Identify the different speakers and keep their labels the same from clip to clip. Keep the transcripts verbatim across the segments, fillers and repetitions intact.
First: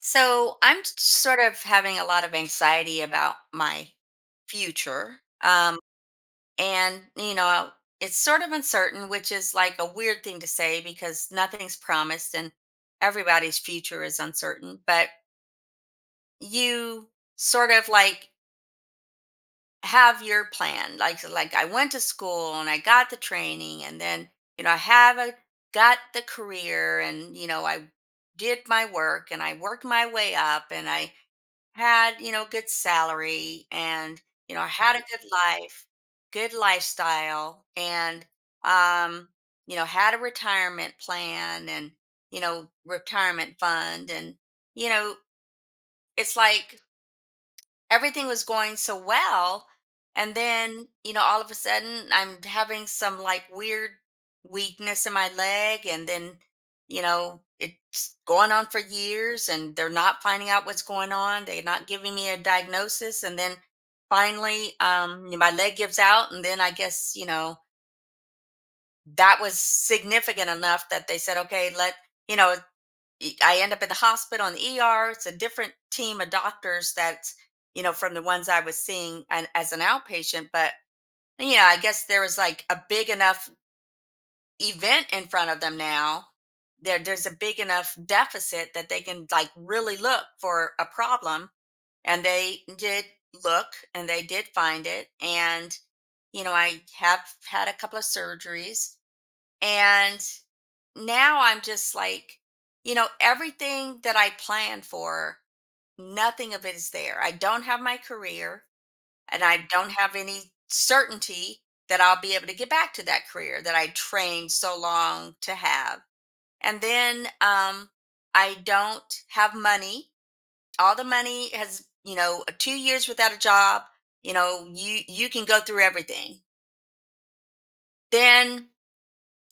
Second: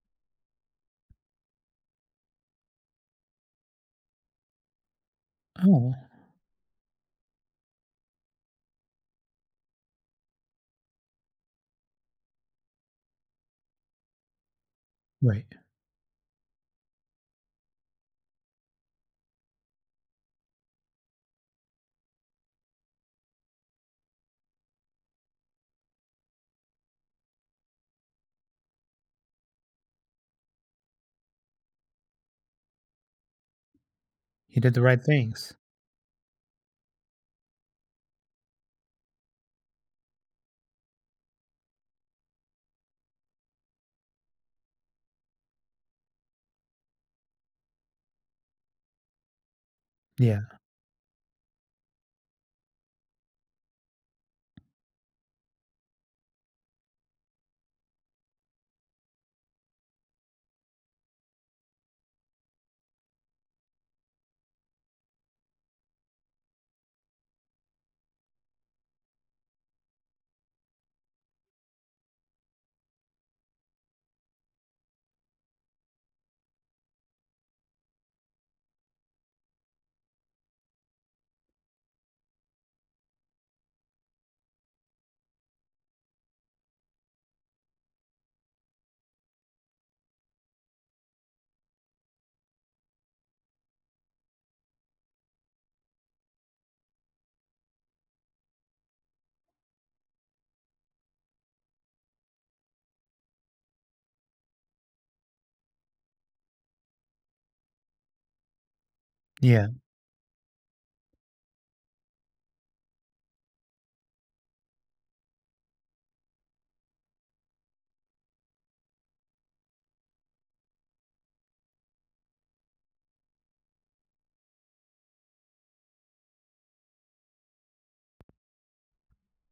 Speaker 1: So I'm s- sort of having a lot of anxiety about my future. Um,
Speaker 2: Oh,
Speaker 1: and, you know, it's sort of uncertain, which is like a weird thing to say because nothing's promised and everybody's future is uncertain. But
Speaker 2: right.
Speaker 1: you sort of like have your plan. Like, like I went to school and I got the training and then, you know, I have a, got the career and, you know, I did my work and I worked my way up and I had, you know, good salary and, you
Speaker 2: He
Speaker 1: know,
Speaker 2: did the
Speaker 1: had a
Speaker 2: right
Speaker 1: good
Speaker 2: things.
Speaker 1: life, good lifestyle and um you know, had a retirement plan and, you know, retirement fund and, you know, it's like everything was going so well. And
Speaker 2: Yeah,
Speaker 1: then, you know, all of a sudden I'm having some like weird weakness in my leg. And then, you know, it's going on for years and they're not finding out what's going on, they're not giving me a diagnosis. And then finally um my leg gives out, and then I guess, you know, that was significant enough that they said, okay, let you know e- I end up in the hospital in the E R. It's a different team of doctors that's, you know, from the ones I was seeing and as an outpatient. But, you know, I guess there was like a big enough event in front of them now. There, there's a big enough deficit that they can like really look for a problem. And they did look, and they did find it. And, you know, I have had a couple of surgeries, and now I'm just like, you know, everything that I planned for, nothing of it is there. I don't have my career and I
Speaker 2: yeah,
Speaker 1: don't have any certainty that I'll be able to get back to that career that I trained so long to have. And then um, I don't have money. All the money has, you know, two years without a job. You know, you you can go through everything. Then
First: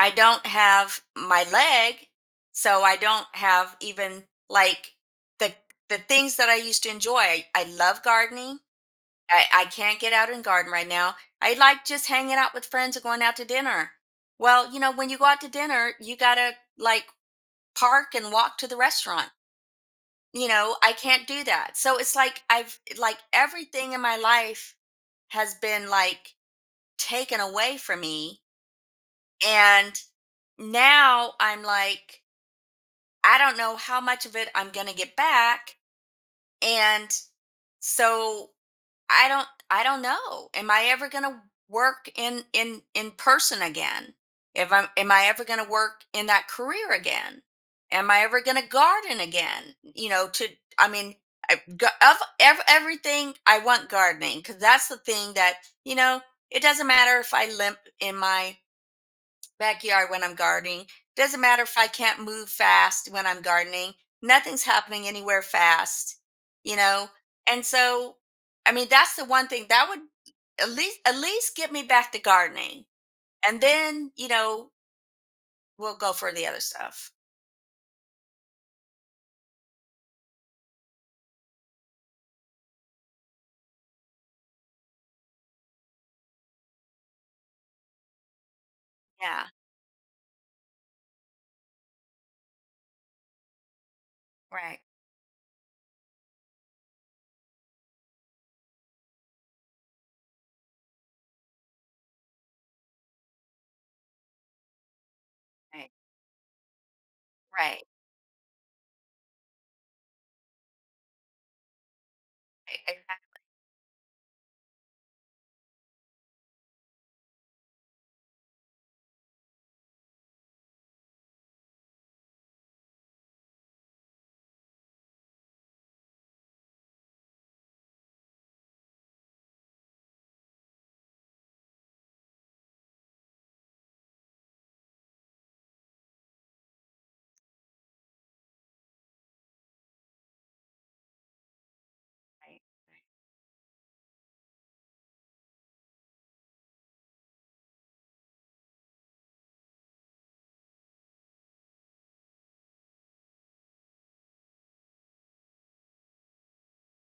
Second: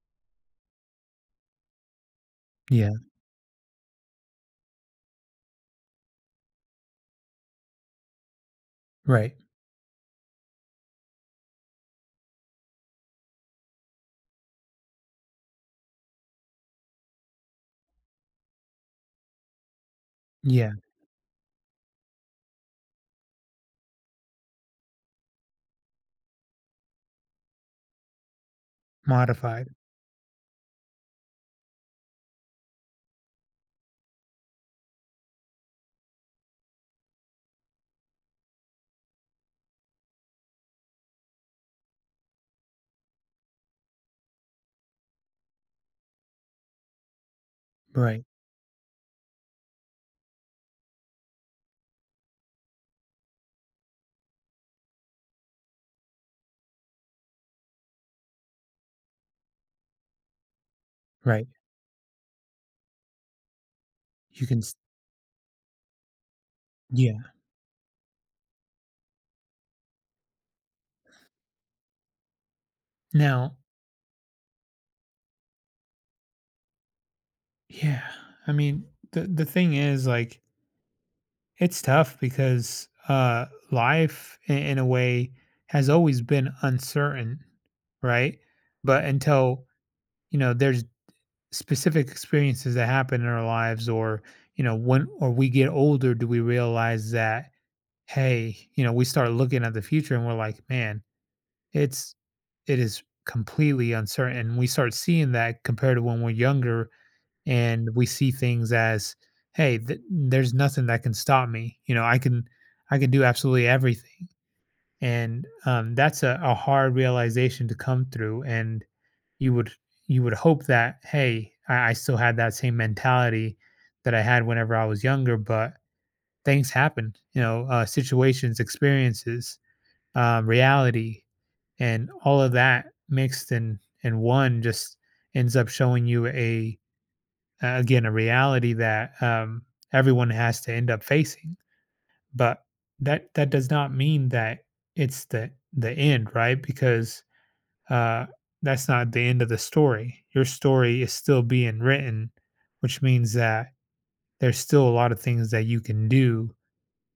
Speaker 1: I don't have my leg, so
Speaker 2: yeah,
Speaker 1: I don't have even like the the things that I used to enjoy. I, I love gardening.
Speaker 2: right.
Speaker 1: I, I can't get out and garden right now. I like just hanging out with friends and going out to dinner. Well, you know, when you go out to dinner, you gotta like park and walk to the restaurant. You
Speaker 2: Yeah,
Speaker 1: know, I can't do that. So it's like I've like everything in my life has been like taken away from me.
Speaker 2: modified.
Speaker 1: And now I'm like, I don't know how much of it I'm going to get back, and so I don't I don't know. Am I ever going to work in in in person again? If I'm am I ever going to work in that career again? Am I
Speaker 2: Right,
Speaker 1: ever going to garden again? You know, to, I mean, I, g- of ev- everything I want gardening, because that's the thing that, you know, it doesn't matter if I limp in my backyard when I'm gardening. Doesn't
Speaker 2: right.
Speaker 1: matter if I can't move fast when I'm gardening.
Speaker 2: You can
Speaker 1: Nothing's
Speaker 2: s
Speaker 1: happening anywhere fast, you know?
Speaker 2: yeah.
Speaker 1: And so, I mean, that's the one thing that would at least at least get me back to gardening.
Speaker 2: Now
Speaker 1: And then, you know, we'll go for the other stuff.
Speaker 2: yeah, I mean, the the thing is, like, it's tough because, uh, life I in a way has always been uncertain, right? But
Speaker 1: Yeah.
Speaker 2: until, you know, there's specific experiences that happen in our lives or, you know,
Speaker 1: Right.
Speaker 2: when or we get older, do we realize that hey, you know, we start looking at the future and we're like, man, it's it is completely uncertain. And we start seeing that
Speaker 1: Right.
Speaker 2: compared to when we're younger
Speaker 1: Right.
Speaker 2: and we see things as, hey, th- there's nothing that can stop me. You know, I can
Speaker 1: e-
Speaker 2: I can do
Speaker 1: exact-
Speaker 2: absolutely everything. And um, that's a, a hard realization to come through. And you would you would hope that, hey, I, I still had that same mentality that I had whenever I was younger, but things happen, you know, uh, situations, experiences um, reality and all of that mixed in in one just ends up showing you a uh, again a reality that um, everyone has to end up facing but that that does not mean that it's the the end, right? Because uh, that's not the end of the story. Your story is still being written, which means that there's still a lot of things that you can do,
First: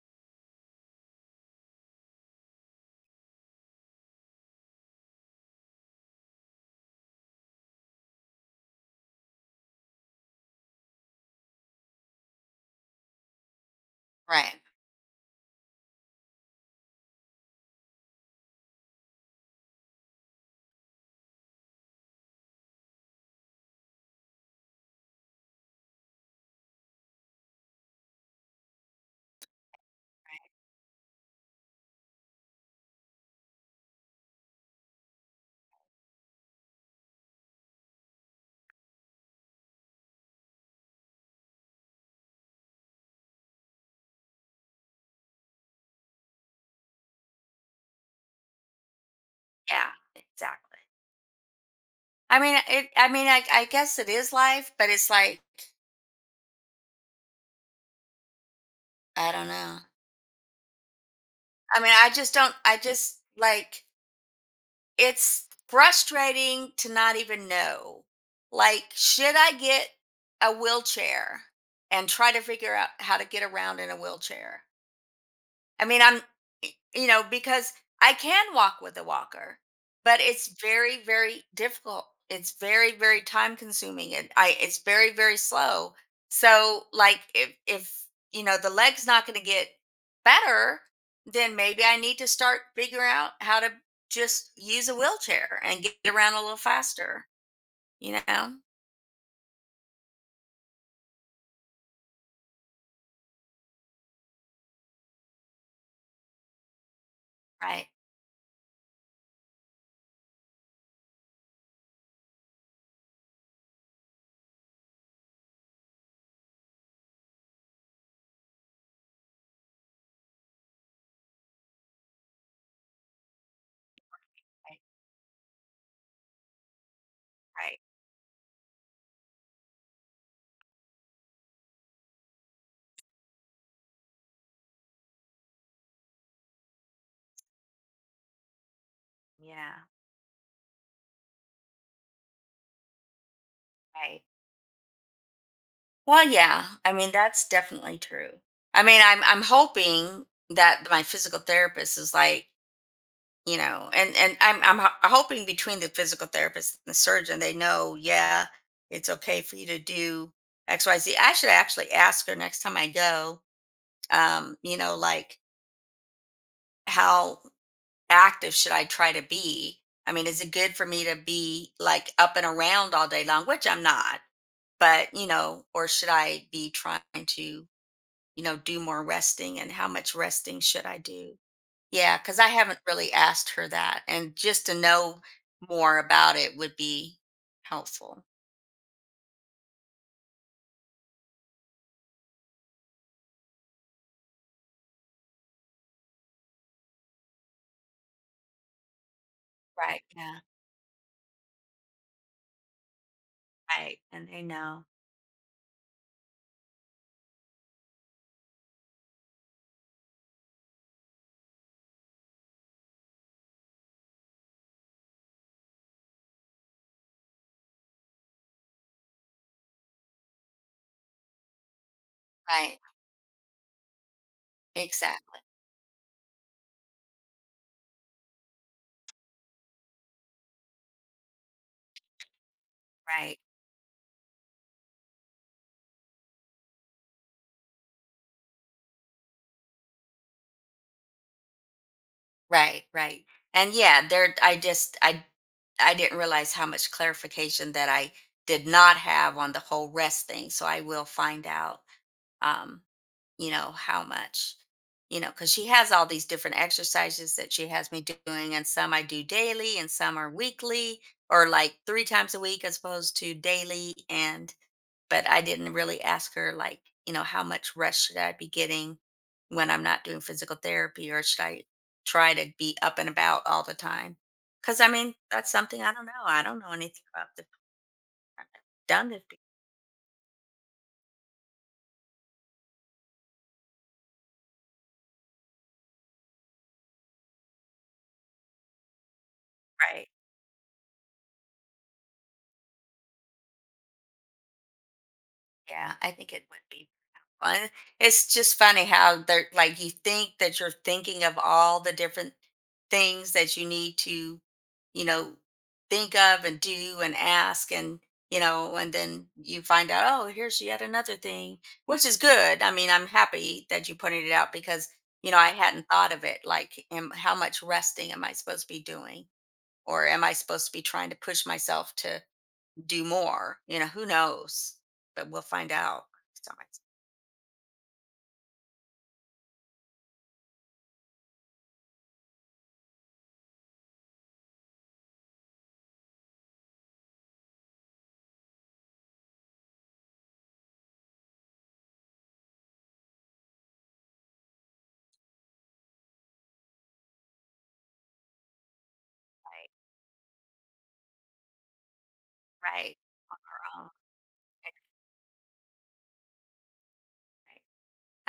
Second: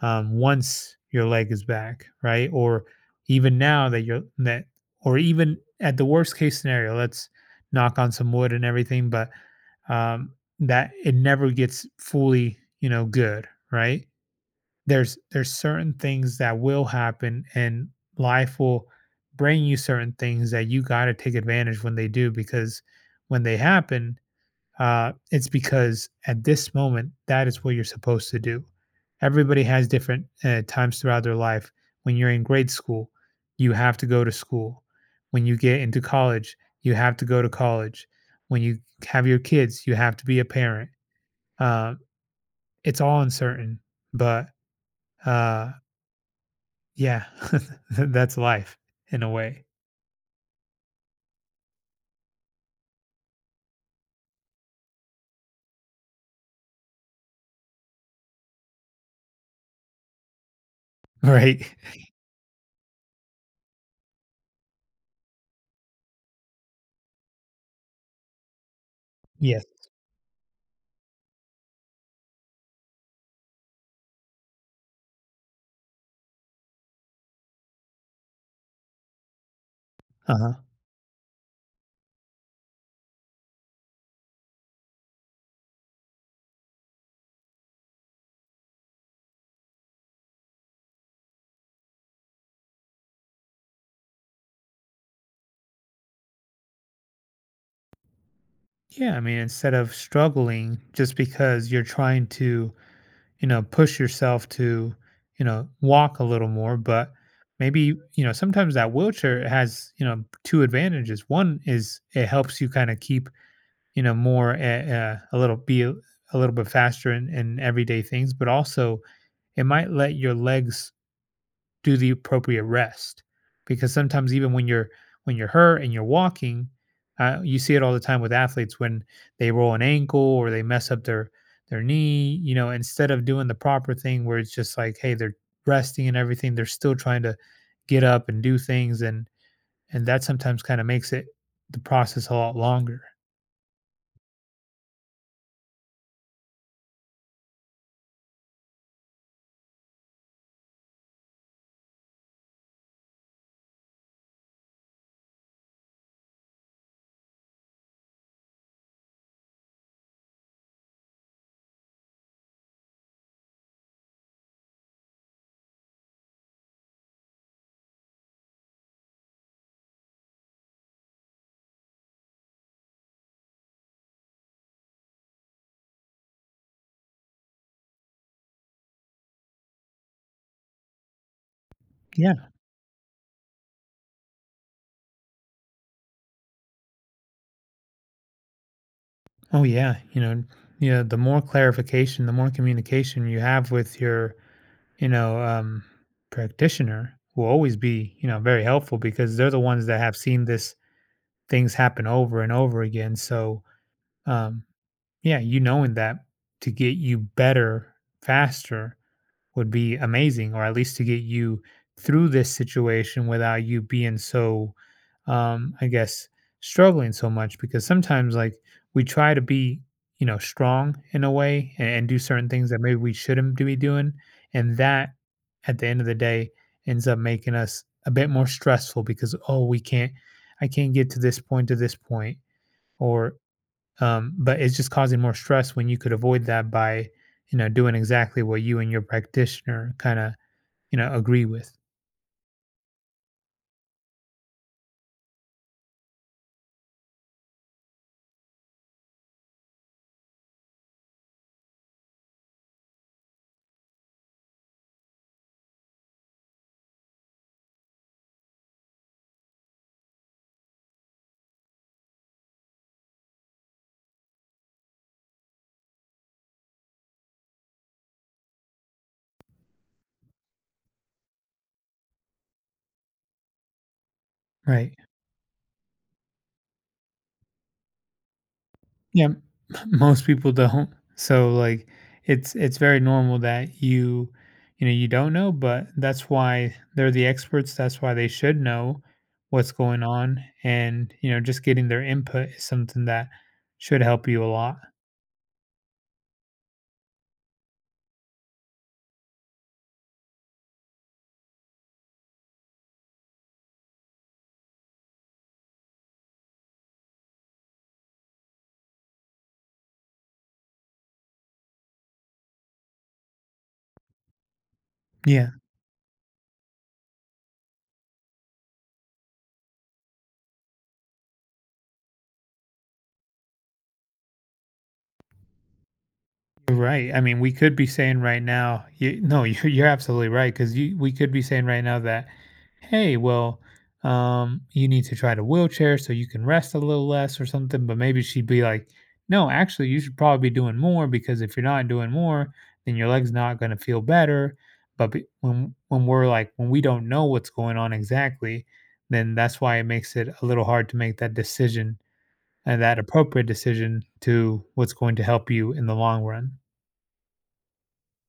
Speaker 2: um, once your leg is back, right? Or even now that you're that, or even at the worst case scenario, let's knock on some wood and everything, but um, that it never gets fully, you know, good, right?
Speaker 1: Right.
Speaker 2: There's there's certain things that will happen, and life will bring you certain things that you got to take advantage when they do, because when they happen, uh, it's because at this moment that is what you're supposed to do. Everybody has different uh, times throughout their life. When you're in grade school, you have to go to school. When you get into college, you have to go to college. When you have your kids, you have to be a parent. uh, it's all uncertain, but uh, yeah, that's life in a way.
Speaker 1: Yeah. Exactly. I mean, it I mean, I I guess it is life, but it's like I don't know.
Speaker 2: Right.
Speaker 1: I mean, I just don't I just like It's frustrating to not even know. Like, should I
Speaker 2: Yes.
Speaker 1: get a wheelchair and try to figure out how to get around in a wheelchair? I mean, I'm, you know, because I can walk with a walker, but it's
Speaker 2: Uh-huh.
Speaker 1: very, very difficult. It's very, very time consuming, and I it's very, very slow. So like if if, you know, the leg's not gonna get better, then maybe I need to start figuring out how to just use a wheelchair and get around a little faster, you know?
Speaker 2: Yeah, I mean, instead of struggling just because you're trying to, you know, push yourself to, you know, walk a little more. But
Speaker 1: Right,
Speaker 2: maybe, you know, sometimes that wheelchair has, you know, two advantages. One is it helps you kind of keep, you know, more a, a little be a, a little bit faster in, in everyday things, but also it might let your legs do the appropriate rest, because sometimes even when
Speaker 1: right,
Speaker 2: you're when you're hurt and you're walking, uh, you see
Speaker 1: right.
Speaker 2: it all the time with athletes when they roll an ankle or they mess up their their knee. You know, instead of doing the proper thing where it's just like hey they're resting and everything, they're still trying to get up and do things, and
Speaker 1: Yeah,
Speaker 2: and that sometimes kind of makes it the process a lot longer.
Speaker 1: right. Well, yeah. I mean, that's definitely true. I mean, I'm I'm hoping that my physical therapist is like, you know, and and I'm I'm ho- hoping between the physical therapist and the surgeon, they know, yeah, it's okay for you to do X, Y, Z. I should actually ask her next time I go, um, you know, like how active should I try to be? I mean, is it good for me to be like up and around all day long, which I'm not, but you know, or should I be trying to, you know, do more resting, and how much resting should I do? Yeah, because
Speaker 2: Yeah.
Speaker 1: I haven't really asked her that. And just to know more about it would be helpful.
Speaker 2: Oh yeah, you know, you know, the more clarification the more communication you have with your, you know, um, practitioner will always be, you know, very helpful because they're the ones that
Speaker 1: Right.
Speaker 2: have
Speaker 1: Yeah.
Speaker 2: seen this things happen over and over again. So,
Speaker 1: Right. And they
Speaker 2: um,
Speaker 1: know.
Speaker 2: yeah, you knowing that to get you better faster would be amazing, or at least to get you through this situation without you being so, um, I guess, struggling so much. Because sometimes, like, we try to be, you know, strong in a way and, and do certain things
Speaker 1: Right.
Speaker 2: that maybe we shouldn't be doing. And that,
Speaker 1: Exactly.
Speaker 2: at the end of the day, ends up making us a bit more stressful because, oh, we can't, I can't get to this point to this point, or
Speaker 1: Right.
Speaker 2: um, but it's just causing more stress when you could avoid that by, you know, doing exactly what you and your practitioner kind of, you know, agree with.
Speaker 1: Right. Right. And yeah, there I just I I didn't realize how much clarification that I did not have on the whole rest thing. So I will find out. um, you know, how much, you know, because she has all these different exercises that she has me doing, and some I do daily, and some are weekly, or like three times a week as opposed to daily. And, but I didn't really ask her, like, you know, how much rest should I be getting when I'm not doing physical therapy, or should I try to be up and about all the time? Because I
Speaker 2: Right.
Speaker 1: mean, that's something I don't know. I don't know anything about the done
Speaker 2: Yeah.
Speaker 1: it
Speaker 2: M- most people don't. So like it's it's very normal that you you know, you don't know, but that's why they're the experts. That's why they should know what's going
Speaker 1: right.
Speaker 2: on, and you know, just getting their input is something that should help you a lot.
Speaker 1: Yeah, I think it would be fun. It's just funny how they're like you think that you're thinking of all the different things that you need to, you know, think of and do and ask and, you know, and then you find out, oh, here's yet another thing, which is good. I mean, I'm happy that you pointed it out because, you know,
Speaker 2: Yeah.
Speaker 1: I hadn't thought of it like am, how much resting am I supposed to be doing? Or am I supposed to be trying to push myself to do more. You know, who knows? But we'll find out. So
Speaker 2: You're
Speaker 1: it's
Speaker 2: right. I mean, we could be saying right now, you, no, you're, you're absolutely right, because we could be saying right now that, hey, well, um, you need to try the wheelchair so you can rest a little less or something. But maybe she'd be like, no, actually, you should probably be doing more, because if you're not doing more, then your leg's not going to feel better. But be- when when we're like when we don't know what's going on exactly, then that's
Speaker 1: right,
Speaker 2: why it makes it a little hard to make that decision and
Speaker 1: right,
Speaker 2: that appropriate
Speaker 1: wrong,
Speaker 2: decision to
Speaker 1: right,
Speaker 2: what's going to help you in the long run.
Speaker 1: right.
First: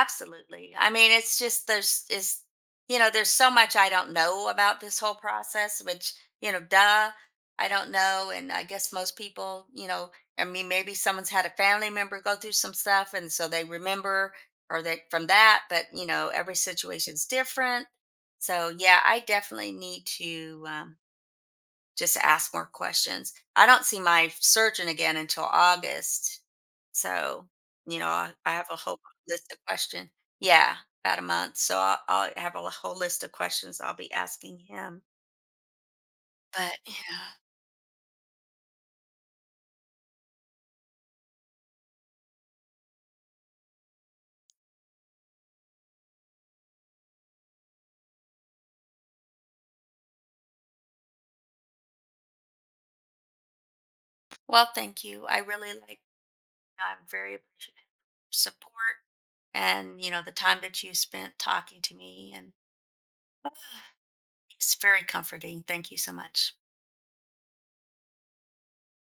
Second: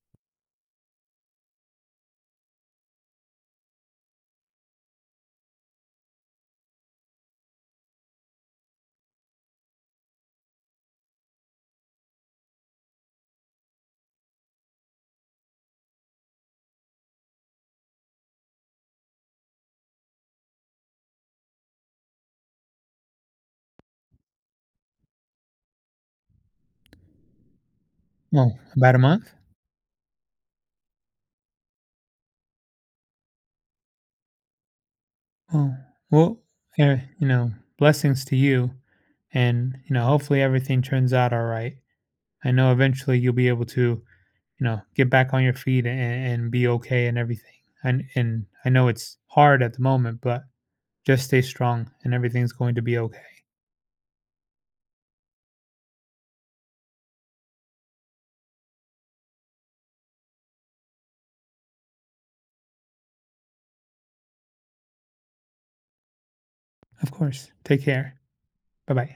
Speaker 1: Absolutely. I mean, it's just there's is you know, there's so much I don't know about this whole process, which, you know, duh, I don't know. And I guess most people, you know, I mean, maybe someone's had a family member go through some stuff and so they remember or they from that, but you know, every situation's different. So yeah, I definitely need to um just ask more questions. I don't see my surgeon again until August. So, you know, I, I
Speaker 2: Oh,
Speaker 1: have a
Speaker 2: about a
Speaker 1: whole
Speaker 2: month?
Speaker 1: list of questions. Yeah, about a month. So I'll, I'll have a whole list of questions I'll be asking him.
Speaker 2: Oh, well,
Speaker 1: But
Speaker 2: eh, you
Speaker 1: yeah,
Speaker 2: know, blessings to you. And, you know, hopefully everything turns out all right. I know eventually you'll be able to, you know, get back on your feet and, and be okay and everything. And, and I know it's hard at the moment, but just stay strong and everything's going to be okay.
Speaker 1: well, thank you. I really like, I'm very appreciative of support and, you know, the time that you spent talking to me. And it's very comforting. Thank you so much.
Speaker 2: Of course. Take care. Bye bye.